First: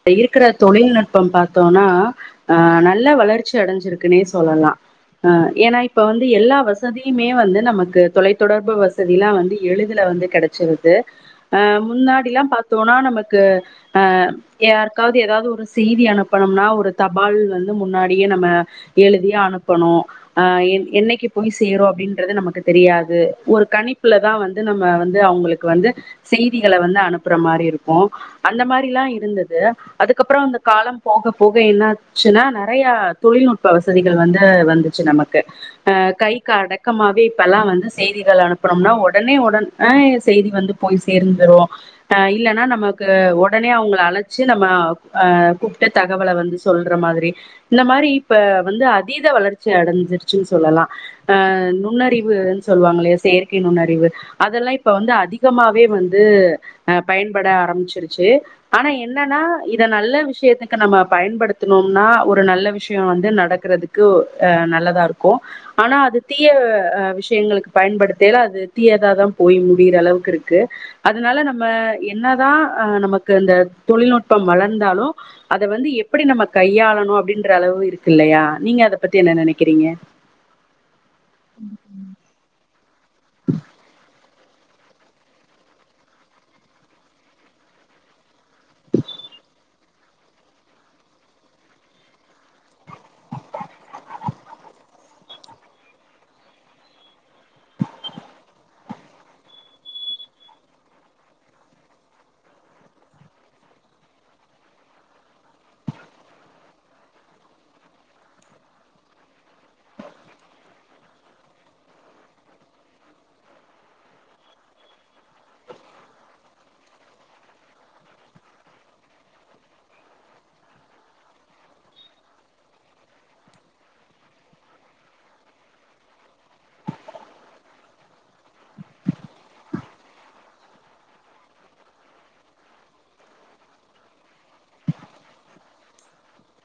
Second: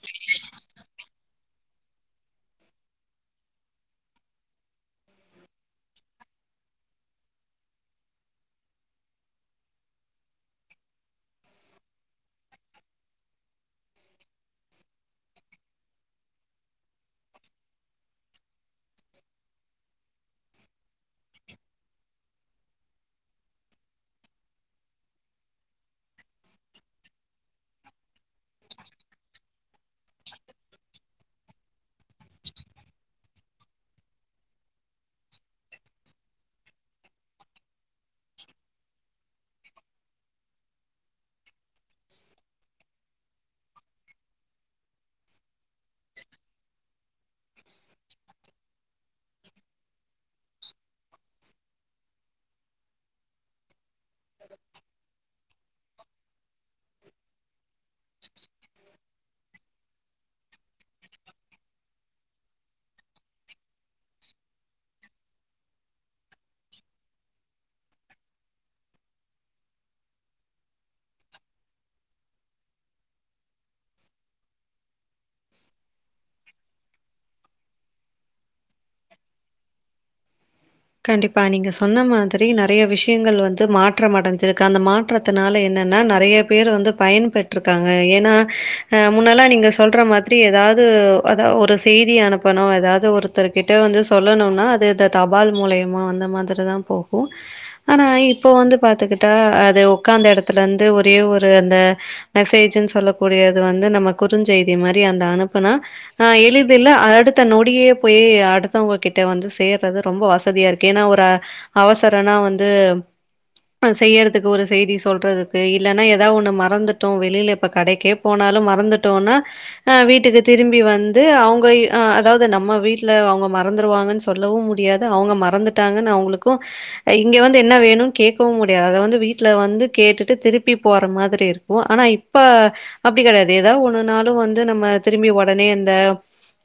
இப்ப இருக்கிற தொழில்நுட்பம் பாத்தோனா அ நல்ல வளர்ச்சி அடைஞ்சிருக்குன்னே சொல்லலா ஆ ஏனா இப்ப வந்து எல்லா வசதியுமே வந்து நமக்கு தொலைத்தொடர்பு வசதிலா வந்து எழுதில வந்து கெடச்சிருது அ முன்னாடி எல்லா பாத்தோம்னா நமக்கு ஆ யாருக்காவது ஏதாவது ஒரு செய்தி அனுப்பனும்னா ஒரு தபால் வந்து முன்னாடியே நம்ம எழுதி அனுப்பனு அ என் என்னைக்கு போய் சேரு அப்படின்றது நமக்கு தெரியாது ஒரு கணிப்புலதா வந்து நம்ம வந்து அவங்களுக் வந்து செய்திகள வந்து அனுப்புற மாரி இருக்கு அந்த மாரி டிலா இருந்தது அதுக்கப்பற அந்த காலம் போகப்போக என்னாச்சுனா நெறைய தொழில்நுட்ப வசதிகள் வந்து வந்துச்சு நமக்கு அ கைக்கு அடக்கமாவே இப்ப எல்லா வந்து செய்திகள் அனுப்பனுனா வொடனே வொடன் ஆ செய்தி வந்து போய் சேர்ந்துரு அ இல்லன்னா நமக்கு ஒ ஒடனே அவங்கள அழச்சு நம்மோ அ கூப்டு தகவல வந்து சொல்ற மாதிரி இந்த மாரி இப்ப வந்து அதீத வளர்ச்சி அடைஞ்சிருச் சின் சொல்லலா அ நுண்ணறிவுனு சொல்லுவாங்கள்லயா செயற்கை நுண்ணறிவு அதெல்லா இப்ப வந்து அதிகமாவே வந்து அ பயன்பட ஆரம்பிச்சிரு ச்சே ஆனா என்னனா இத நல்ல விஷ்யத்துக்கு நம்ம பயன்படுத்துனோம்னா ஒரு நல்ல விஷ்ய வந்து நடக்குறதுக் கு அ நல்லதா இருக்கு ஆனா அது தீய ஆ விஷ்யங்களுக்கு பயன்படுத்தல அது தீயதாதா போய் முடியிற அளவுக்கு இருக்கு அதுனால நம்ம என்னதா அ நமக்கு அந்த தொழில்நுட்பம் வளந்தாலு அத வந்து எப்படி நம்ம கையாளணு அப்டின்ற அளவு இருக்கு இல்லயா நீங்க அத பத்தி என்ன நெனக்கிறீங்க கண்டிப்பா நீங்க சொன்ன மாதிரி நெறைய விஷ்யங்கள் வந்து மாற்றம் அடஞ்சு ருக்கு அந்த மாற்றத்தனால என்னன்னா நெறைய பேர் வந்து பயன்பெற்ருக்காங்க ஏனா ஆ முன்னெல்லாம் நீங்க சொல்ற மாதிரி எதாது அதா ஒரு செய்தி அனுப்பணு எதாவது ஒரு ருத்தர்கிட்ட வந்து சொல்லணுனா அது இத்த தபால் மூலயமா அந்த மாதிரிதா போகு ஆனா இப்போ வந்து பாத்துக்கிட்டா அது ஒக்காந்த எடத்துலந்து ஒரே ஒரு அந்த மெசேஜின்னு சொல்ல கூடியது வந்து நம்ம குறுஞ்செய்தி மாரி அந்த அனுப்புனா ஆ எளிதில்ல அடுத்த நொடியே பொயி அடுத்தவங்க கிட்ட வந்து சேர்றது ரொம்ப வசதியா இருக்கே ஏனா ஒரு அவசரனா வந்து ஆ செய்யறதுக்கு ஒரு செய்தி சொல்றதுக்கு இல்லன்னா ஏதா ஒன்னு மறந்துட்டோ வெளில இப்போ கடைக்கே போனாலு மறந்துட்டோன்னா அ வீட்டுக்கு திரும்பி வந்து அவுங்க எ அதாது நம்ம வீட்ல அவுங்க மறந்துருவாங்கன் சொல்லவு முடி முடியாது அவுங்க மறந்துட்டாங்கன் அவுங்களுக்கு இங்க வந்து என்ன வேணு கேக்கவு முடியாது அத வந்து வீட்ல வந்து கேட்டுட்டு திருப்பி போற மாதிரி இருக்கு போ ஆனா இப்ப அப்டி கெடையாது எதாவது ஒண்ணு நாலு வந்து நம்ம திரும்பி ஒடனே அந்த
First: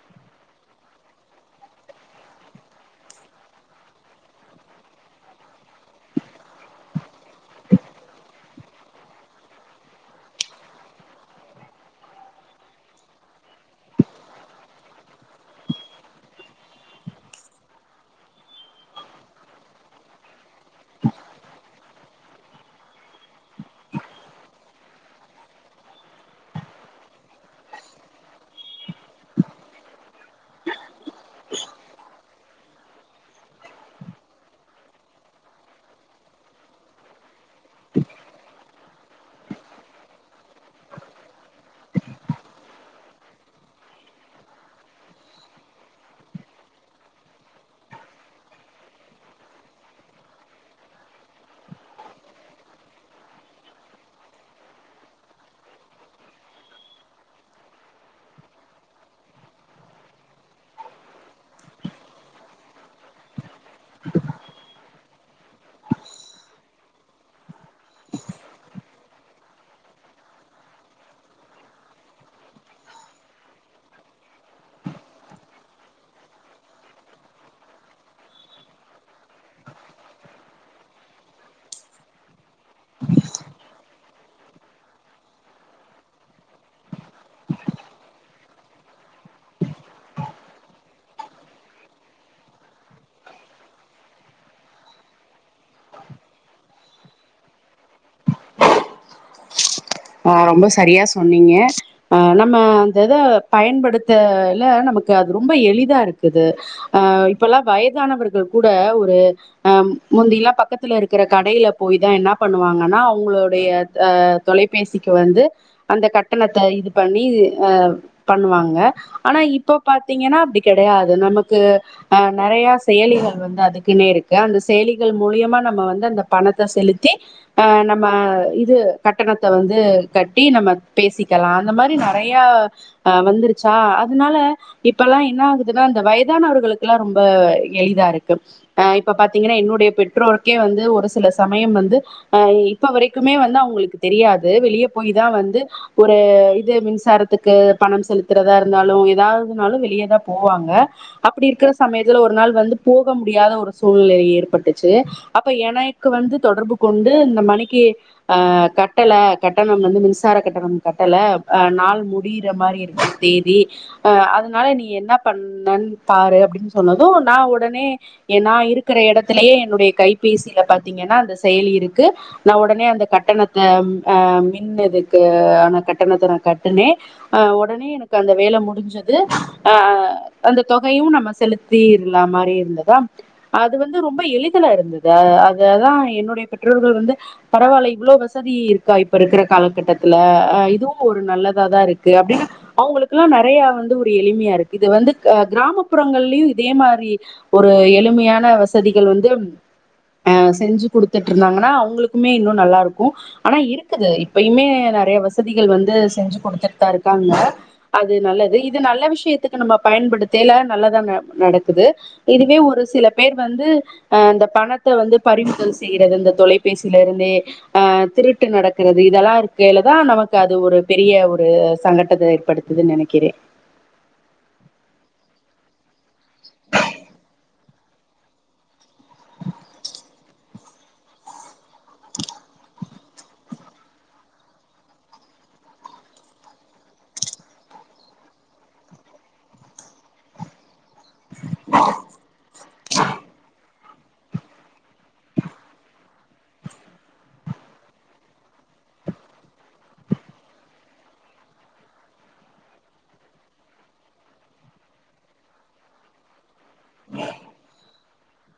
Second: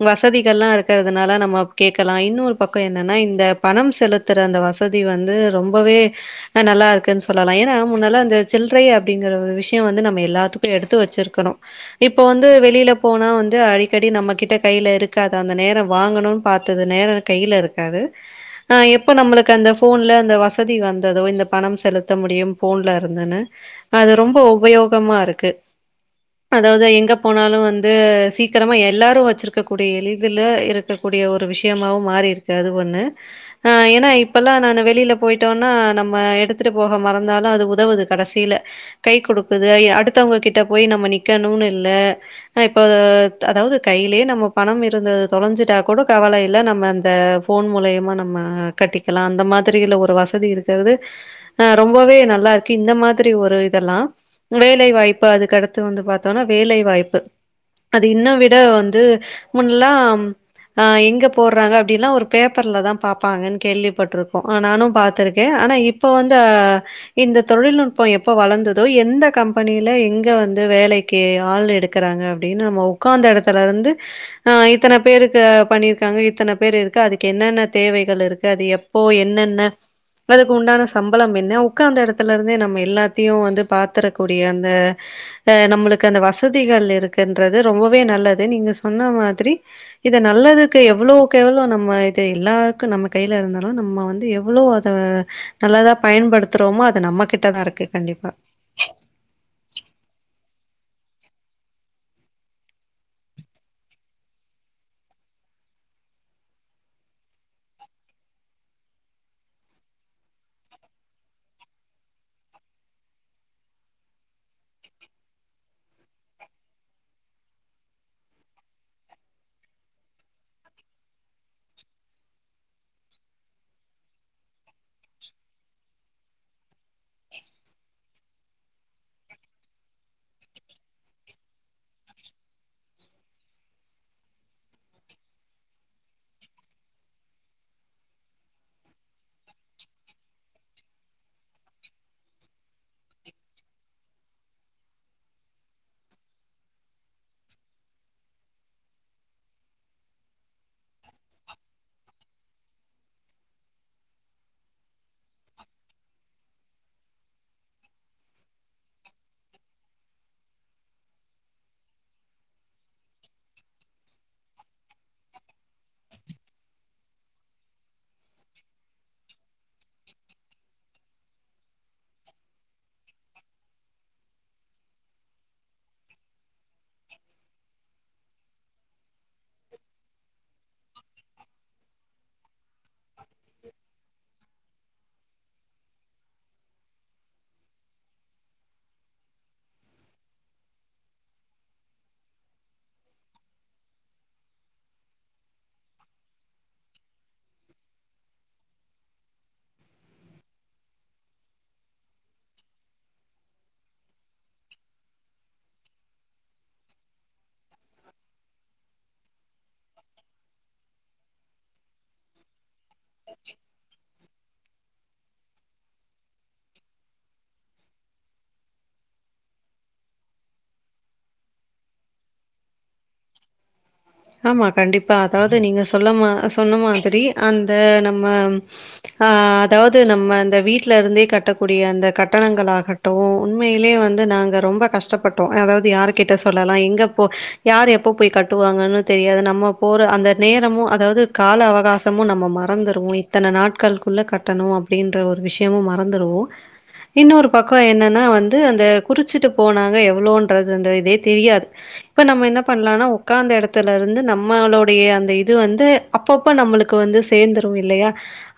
வசதிகள்லா இருக்கறதுனால நம்ம கேக்கலா இன்னொரு பக் இப்ப என்னனா இந்த பணம் செலுத்துற அந்த வசதி வந்து ரொம்பவே அ நல்லா இருக்குன் சொல்லலா ஏனா முன்னலா அந்த சில்றய அப்டிங்கற ஒரு விஷ்ய வந்து நம்ம எல்லாத்துக்கு எடுத்து வெச்சிருக்கணு இப்ப வந்து வெளில போனா வந்து அடிக்கடி நம்ம கிட்ட கைல இருக்காது அந்த நேர வாங்கணு பாத்தது நேரா கையில இருக் இருக்காது ஆ எப்ப நம்மளுக்கு அந்த ஃபோன்ல அந்த வசதி வந்ததோ இந்த பணம் செலுத் த்த முடியும் ஃபோன்ல இருந்துன்னு அது ரொம்ப உபயோகமா இருக்கு அதாவ்து எங்க போனாலு வந்து சீக்கரமா எல்லாரு வச்சிருக்க கூடிய எளிதுல இருக்கக் கூடிய ஒரு விஷ்யமாவு மாறிருக் கு அது ஒன்னு ஆ ஏனா இப்பல்லா நானு வெளில போயிட்டோனா நம்ம எடுத் துட்டு போக மறந்தாலு அது உதவுது கடசில கை குடுக்குது ஐ அடுத்தவ்ங்க கிட்ட போய் நம்ம நிக்கணுனு இல்ல ஆ இப்பத் அதாவ்து கையிலே நம்ம பணம் இருந்தது தொலஞ்சிட்டா கூட கவல இல்ல நம்ம அந்த ஃபோன் மூலயமா நம்ம கட்டிக்கலா அந்த மாதிரியில ஒரு வசதி இருக்கறது ஆ ரொம்பவே நல்லாருக்கு இந்த மாதிரி ஒரு இதெல்லா வேலை வாய்ப்பு அதுக்கடுத்து வந்து பாத்தோனா வேலை வாய்ப்பு அது இன்ன விட வந்து முன்லாம் ஆ எங்க போட்றாங்க அப்டில்லா ஒரு பேப்பர்ல தா பாப்பாங்கன் கேள்விப்பட்ருக்கோ ஆ நானு பாத்துருக்கே ஆனா இப்போ வந்து இந்த தொழில்நுட்ப எப்ப வளந்ததோ எந்த கம்பெனில எங்க வந்து வேலை க்கி ஆள் எடுக்குறாங்க அப்டின்னு நம்ம ஒக்காந்த எடத்துல இருந்து ஆ இத்தன பேருக்கு பண்ணிருக்காங்க இத்தன பேரு இருக்கு அதுக் க்கு என்னென்ன தேவைகள் இருக்கு அது எப்போ என்னென்ன அதுக்கு உண்டான சம்பளம் என்ன உக்காந்த எடத் த்துல இருந்தே நம்ம எல்லாத்தையு வந்து பாத்துரக்கூடிய அந்த அ நம்மளுக்கு அந்த வசதிகள் இருக்குன்றது ரொம்பவே நல்லது நீங்க சொன்ன மாதிரி இத நல்லதுக்கு எவ்ளோக்கு எவ்ளோ நம்ம சே எல்லாருக்கு நம்ம கைல இருந்தாலு நம்ம வந்து எவ்ளோ அத நல்லதா பயன்படுத்துறோமோ அது நம்ம கிட்டதா இருக்கு கண்டிப்பா ஆ ரொம்ப சரியா சொன்னீங்க அ நம்ம அந்த இத பயன்படுத்த இல்ல நமக்கு அது ரொம்ப எளிதா இருக்குது ஆ இப்பெல்லா வயதானவர்கள் கூட ஒரு அ முந்திலா பக்கத்துல இருக்குற கடையில போய் தா என்ன பண்ணுவாங்கனா உங்களுடைய அ தொலைபேசிக்கு வந்து அந்த கட்டணத்த இது பண்ணி அ பண்ணுவாங்க ஆனா இப்ப பாத்தீங்கனா அப்டி கெடையாது நமக்கு அ நெறையா செயலிகள் வந்து அதுக்குன்னே இருக்கு அந்த செயலிகள் மூலியமா நம்ம வந்து அந்த பணத்த செலுத்தி ஆ என்னப் ம இது கட்டணத்த வந்து கட்டி நம்ம பேசிக்கலா அந்த மாரி நெறையா அ வந்துருச்சா அதனால இப்பலா என்ன ஆகுதுனா இந்த வயதானவர்களுக்குலா ரொம்ப எளிதா இருக்கு அ இப்ப பாத்தீங்கனா என்னுடைய பெற்றோருக்கே வந்து ஒரு சில சமயம் வந்து அ இ இப்ப வரைக்குமே வந்து அவுங்களுக்கு தெரியாது வெளிய போய் தா வந்து ஒரு இது மின்சாரத்துக்கு பணம் செலுத்துறதா இருந்தாலு எதாவதுனாலு வெளியதா போவாங்க அப்டி இருக்கிற சமயத்துல ஒரு நாள் வந்து போக முடியாத ஒரு சூழ்நிலை ஏற்பட்டுச்சு அப்ப எனக்கு வந்து தொடர்பு கொண்டு இந்த மனைக்கு அ கட்டல கட்டணம் வந்து மின்சார கட்டணம் கட்டல அ நாள் முடியிற மாரி இருக்கு தேதி அ அதனால நீ என்ன பண்ணன் பாரு அப்டின் சொன்னது நா ஒடனே எ நா இருக்குற எடத்துலயே என்னுடைய கைபேசில பாத்தீங்கனா அந்த செயலி இருக்கு நா உடனே அந்த கட்டணத்த ஆ மின் இதுக்கு ஆன கட்டணத்த நா கட்டுனே அ உடனே எனக்கு அந்த வேல முடிஞ்சது அ அந்த தொகையு நம்ம செலுத்தீர்ல மாரி இருந்ததா அது வந்து ரொம்ப எளிதுல இருந்தது அ அததா என்னுடைய பெற்றோர்கள் வந்து பரவால்ல இவ்ளோ வசதி இருக்கா இப்ப இருக்கிற காலகட்டத்துல அ இதுவு ஒரு நல்லதாதா இருக்கு அப்டின்னு அவுங்களுக்குல்லா நெறைய வந்து ஒரு எளிமையா இருக்கு இது வந்து க் க்ராமப்புறங்கல்லயு இதே மாரி ஒரு எளிமையான வசதிகள் வந்து அ செஞ்சு குடுத்துட்டு இருந்தாங்கன்னா அவுங்களுக் குமே இன்னோ நல்லா இருக்கு ஆனா இருக்குது இப்பயுமே நெறைய வசதிகள் வந்து செஞ்சு குடுத்துட்டு தா இருக்காங்க அது நல்லது இது நல்ல விஷ்யத்துக்கு நம்ம பயன்படுத்தைல நல்லதா ந நடக்குது இதுவே ஒரு சில பேர் வந்து அ இந்த பணத்த வந்து பறிமுதல் செய்யிறது இந்த தொலைபேசி யில இருந்தே அ திருட்டு நடக்கிறது இதெல்லா இருக்கயில தா நமக்கு அது ஒரு பெரிய ஒரு சங்கட்டத்த ஏற் படுத்துது நெனைக்கிறே ஆமா கண்டிப்பா அதாவ்து நீங்க சொல்லமா சொன்ன மாதிரி அந்த நம்ம ஆ அதாவ்து நம்ம அந்த வீட் டுலருந்தே கட்டக்கூடிய அந்த கட்டணங்கள் ஆகட்டு உண்மையிலே வந்து நாங்க ரொம்ப கஷ்டப்பட் டோ அதாவ்து யாரு கிட்ட சொல்லலா எங்க போ யார் எப்ப போய் கட்டுவாங்கன்னு தெரியாது நம்ம போற அந்த நேரமு அதாவ்து கால அவகாசமு நம்ம மறந்துருவோ இத்தன நாட் கள் குள்ள கட்டணு அப்டின்ற ஒரு விஷ்யமு மறந்துருவோ இன்னொரு பக்ககோ என்னன்னா வந்து அந்த குறிச்சிட்டு போனாங்க எவ்வளோன்றது அந்த இதே தெரியாது இப்ப நம்ம என்ன பண்ணலாம்னா உக்காந்த எடத் த்துல இருந்து நம்மளுடைய அந்த இது வந்து அப்பப்ப நம்மளுக்கு வந்து சேந்துரு இல்லையா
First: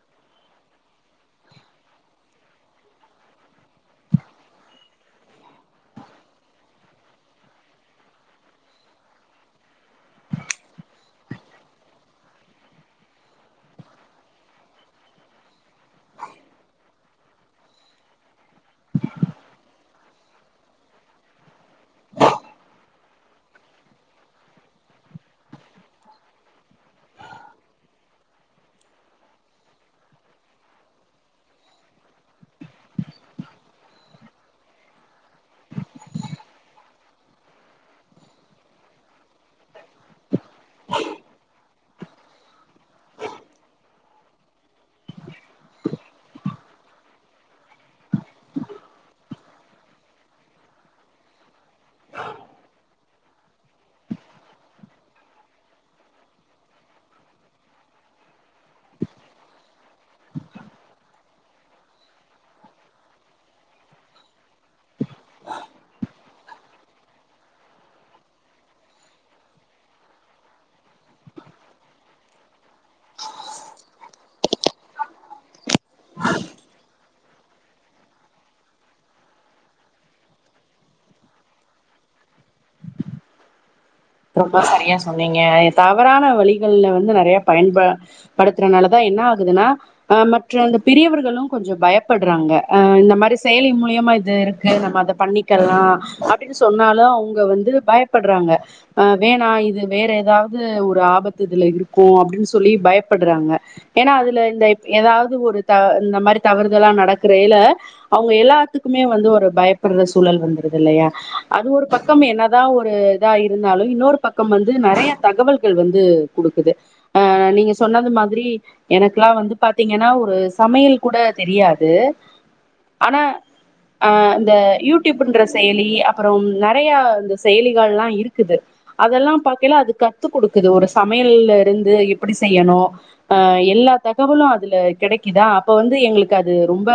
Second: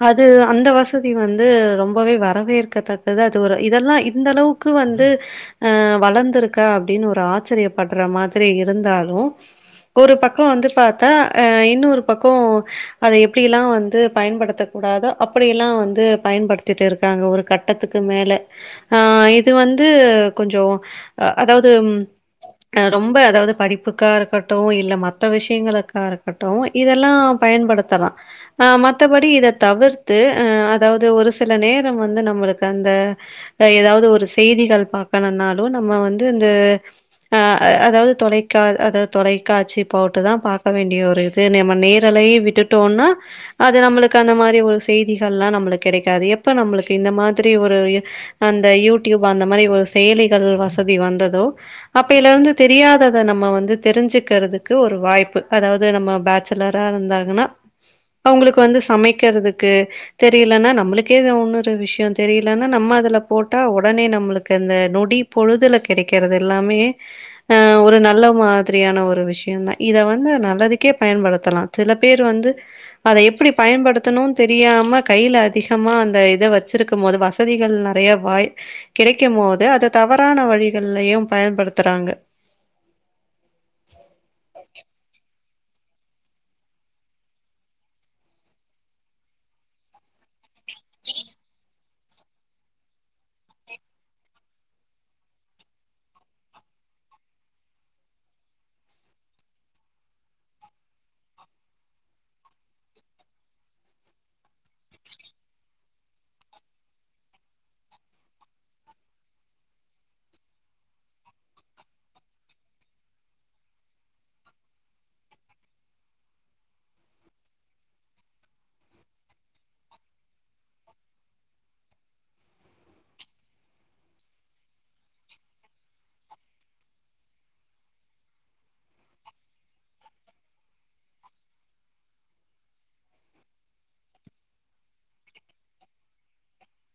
அது அந்த வசதி வந்து ரொம்பவே வரவேற்கத்தக்கது அது ஒரு இதெல்லா இந்த அளவு க்கு வந்து அ வளந்திருக்க அப்டின்னு ஒரு ஆச்சரியப்படுற மாதிரி இருந்தாலு ஒரு பக்கோ வந்து பாத்தா ஆ இன்னொரு பக்கோ அத எப்படியெல்லா வந்து பயன்படுத்தக் கூடாதோ அப்டியெல்லா வந்து பயன்படுத்திட்டு இருக்காங்க ஒரு கட் ட்டத்துக்கு மேல ஆ இது வந்து கொஞ்சோ அ அதாவ்து அ ரொம்ப அதாவ்து படிப்புக்கா இருக்கட் டு இல்ல மத்த விஷ்யங்களுக்கா இருக்கட்டு இதெல்லா பயன்படுத்தலா ஆ மத்தபடி இத தவிர்த்து அ அதாவ்து ஒரு சில நேரோ வந்து நம்மளுக்கு அந்த அ ஏதாவ்து ஒரு செய்திகள் பாக்கணும்னாலு நம்ம வந்து இந்த ஆ அ அதாவ்து தொலைக்கா அதாவ் தொலைக்காட்சி போட்டு தா பாக்க வேண்டிய ஒரு இதுனு நம்ம நேரலையு விட்டுட்டோனா அது நம்மளுக்கு அந்த மாரி ஒரு செய்திகல்லா நம்மளுக்கு கெடைக்காது எப்ப நம்மளுக்கு இந்த மாதிரி ஒரு இ அந்த யூடியூப் அந்த மாதிரி ஒரு செயலிகள் வசதி வந்ததோ அப்பெயிலருந்து தெரியாதத நம்ம வந்து தெரிஞ்சுக்கிறதுக்கு ஒரு வாய்ப்பு அதாவ்து நம்ம பேச்சுலரா இருந்தாங்கன்னா அவுங்களுக்கு வந்து சமைக்கிறதுக்கு தெரியலன்னா நம்மளுக்கே ஒன்னுரு விஷ்யோ தெரியலன்னா நம்ம அதுல போட்டா ஒடனே நம்மளுக்கு அந்த நொ டி பொழுதுல கெடைக்கிறது எல்லாமே அ ஒரு நல்ல மா திரியான ஒரு விஷ்யோ தா இத வந்து நல்லதுக்கே பயன்படுத்தலா சில பேர் வந்து அத எப்டி பயன்படுத்துணுனு தெரியாம கையில அதிகமா அந்த இத வச்சிருக்குமோது வச திகள் நெறைய வாய் கெடைக்குமோது அத தவறான வழிகல்லயு பயன்படுத்துறாங்க ரொம்ப சரியா சொன்னீங்க தவறான வழிகள்ல வந்து நறைய பயன்ப படுத்துறனாலதா என்ன ஆகுதுன்னா அ மற்ற அந்த பெரியவர்களு கொஞ்சோ பய ப்படுறாங்க அ இந்த மாரி செயலி மூலியமா இது இருக்கு நம்ம அத பண்ணிக்கலா அப்டின்னு சொன்னாலு அவுங்க வந்து பயப்படுறாங்க அ வேணா இது வேற எதாவது ஒரு ஆபத்து இதுல இருக்கு அப்டின்னு சொல்லி பயப்படுறாங்க ஏனா அதுல இந்த இப் ஏதாவது ஒரு த இந்த மாரி தவறுதல்லா நடக்குறையில அவுங்க எல்லாத்துக்குமே வந்து ஒரு பயப்படுற சூழல் வந்துரு இல்லையா அது ஒரு ப க்கம் என்னதா ஒரு இதா இருந்தாலு இன்னொரு பக்கம் வந்து நறைய தகவல்கள் வந்து குடுக்குது ஆ நீங்க சொன்னது மாதிரி எனக்குல்லா வந்து பாத்தீங்கன்னா ஒரு சமையல் கூட தெரியாது ஆனா அ இந்த யூடியூப்ன்ற செயலி அப்புறோம் நறையா இந்த செயலிகள்லா இருக் குது அதெல்லா பாக்கைல அது கத்து குடுக்குது ஒரு சமையல்ல இருந்து எப்புடி செய்யணு அ எல்லா தகவலு அதுல கெடைக்குதா அப்ப வந்து எங்களுக்கு அது ரொம்ப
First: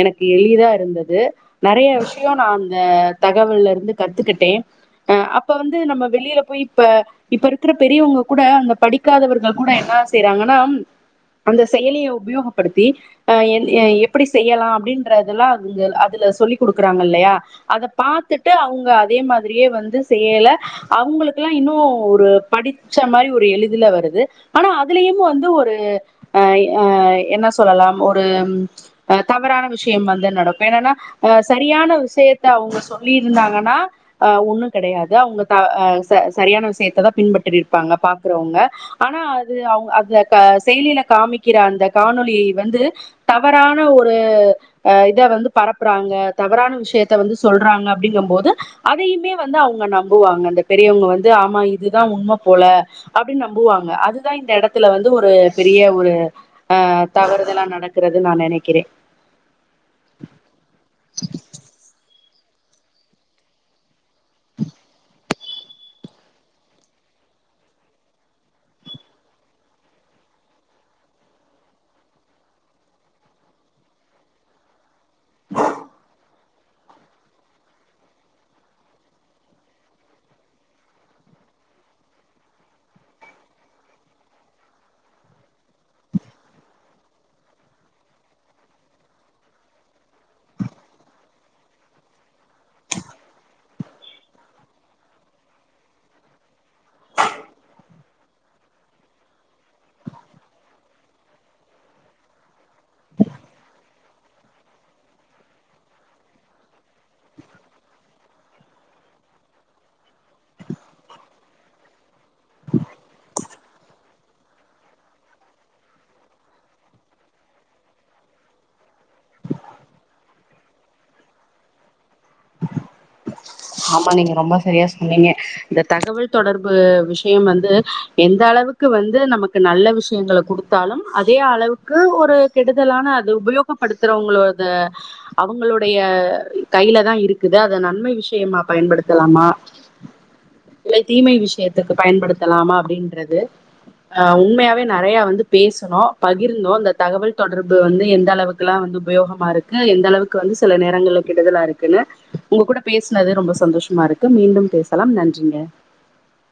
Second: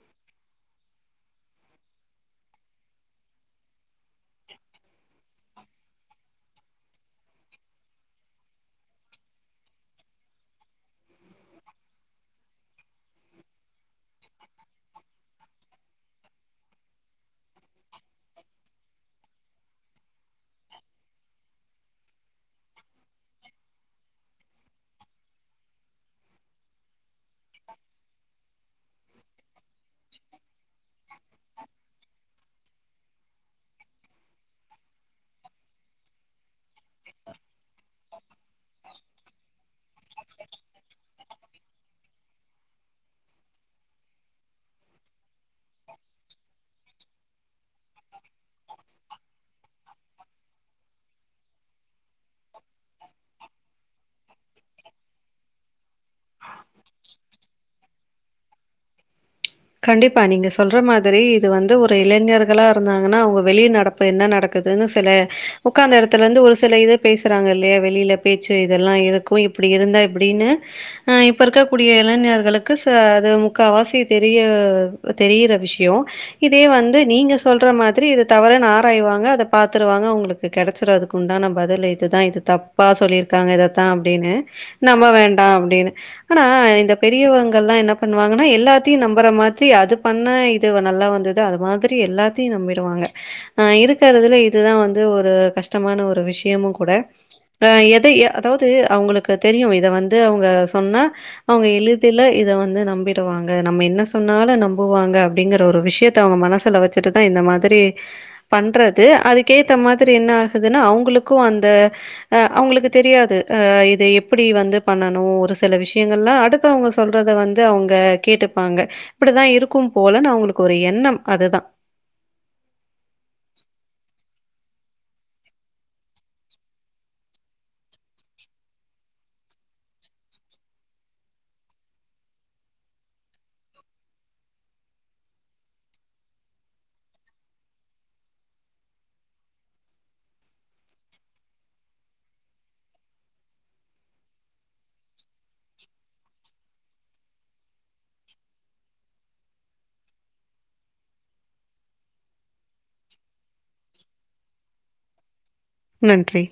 எனக்கு எளிதா இருந்தது நறைய விஷயோ நா அந்த தகவல்ல இருந்து கத்துக்கிட்டே அ அப்ப வந்து நம்ம வெளியில போய் இப்ப இப்ப இருக்குற பெரியவுங்க கூட அங்க படிக்காதவர்கள் கூட என்னா செய்றாங்கன்னா அந்த செயலிய உபயோகப்படுத்தி அ என் எ எப்படி செய்யலா அப்டின்றதெல்லா அங்க அதுல சொல்லி் குடுக்குறாங்க இல்லயா அத பாத்துட்டு அவுங்க அதே மாதிரியே வந்து செய்யல அவுங்களுக்குலா இன்னு ஒரு படிச்ச மாரி ஒரு எளிதில வருது ஆனா அதுலயும் வந்து ஒரு அ அ என்ன சொல்லலாம் ஒரு அ தவறான விஷயம் வந்து நடக்கு என்னன்னா அ சரியான விஷயத்த அவுங்க சொல்லிருந்தாங்கன்னா அ ஒண்ணு கெடையாது அவுங்க த அ ச சரியான விஷயத்த தா பின்பற்றி இருப்பாங்க பாக்குறவுங்க ஆனா அது அவுங் அது அந்த க செய்லியில காமிக்கிற அந்த காணொலி வந்து தவறான ஒரு அ இத வந்து பரப்புறாங்க தவறான விஷயத்த வந்து சொல்றாங்க அப்டிங்கம்போது அதையுமே வந்து அவுங்க நம்புவாங்க அந்த பெரியவுங்க வந்து ஆமா இதுதா உண்ம போல அப்டின் நம்புவாங்க அதுதா இந்த எடத்துல வந்து ஒரு பெரிய ஒரு அ தவறுதெல்லா நடக்குறதுனு நா நெனைக்கிறே கண்டிப்பா நீங்க சொல்ற மாதிரி இது வந்து ஒரு இளைஞர்களா இருந்தாங்கன்னா அவுங்க வெளி நடப் பு என்ன நடக்குதுன்னு சில ஒக்காந்த எடத்துல இருந்து ஒரு சில இது பேசுறாங்க இல்லையா வெளியில பேச்சு இதெல்லா இருக்கு இப்டி இருந்தா இப்டின்னு அ இப்ப இருக்கக் கூடிய இளைஞர்களுக்கு ச அது முக்காவாசி தெரிய தெரியிற விஷ்யோ இதே வந்து நீங்க சொல்ற மாதிரி இத தவறன்னு ஆராயிவாங்க அத பாத்துருவாங்க அவுங்களுக் கு கெடச்சிரு அதுக்கு உண்டான பதிலு இதுதா இது தப்பா சொல்லியிருக்காங்க இதத்தா அப்டின்னு நம்ப வேண்டா அப்டின்னு ஆனா இந்த பெரியவங்கல்லா என்ன பண்ணுவாங்கன்னா எல்லா த்தியு நம்புற மாத்தி அது பண்ணா இது வ நல்லா வந்தது அது மாதிரி எல்லாத்தையு நம்பிருவாங்க அ இருக்கறதுலே இதுதா வந்து ஒரு கஷ்டமான ஒரு விஷயமு கூட அ எதை அதாவது அவுங்களுக்கு தெரியு இத வந்து அவுங்க சொன்னா அவுங்க எளிதில இத வந்து நம்பிடுவாங் க நம்ம என்ன சொன்னாலு நம்புவாங்க அப்டிங்கிற ஒரு விஷயத்த அவுங்க மனசுல வச்சுட்டுதா இந்த மாதிரி பண்றது அதுக்கேத்த மாதிரி என்ன ஆகுதுன்னா அவுங்களுக்கு அந்த அ அவுங்களுக்கு தெரியாது அ இது எப்படி வந்து பண்ணணு ஒரு சில விஷயங்கள்ல அடுத் மித்தவங்க சொல்றத வந்து அவுங்க கேட்டுப்பாங்க இப்படிதா இருக்கும் போலனு அவங்களுக்கு ஒரு எண்ணம் அதுதா ஆமா நீங்க ரொம்ப சரியா சொன்னீங்க இந்த தகவல் தொடர்பு விஷயம் வந்து எந்த அளவுக்கு வந்து நமக்கு நல்ல விஷயங்கள குடுத் தாலும் அதே அளவுக்கு ஒரு கெடுதலான அது உபயோகப்படுத்துறவங்களோத அவங்களுடைய கையிலதா இருக்குது அத நன்மை விஷ் யமா பயன்படுத்தலாமா இல்லை தீமை விஷயத்துக்கு பயன்படுத்தலாமா அப்டின்றது அ உண்மையாவே நறைய வந்து பேசுனோ பகிர்ந்தோ இந்த தகவல் தொடர்பு வந்து எந்த அளவுக் ல்லா வந்து உபயோகமா இருக்கு எந்த அளவுக்கு வந்து சில நேரங்கள்ல கெடுதல இருக்குன்னு உங்க கூட பேச் னது ரொம்ப சந்தோஷமா இருக்கு மீண்டும் பேசலாம் நன்றிங்க நன்றி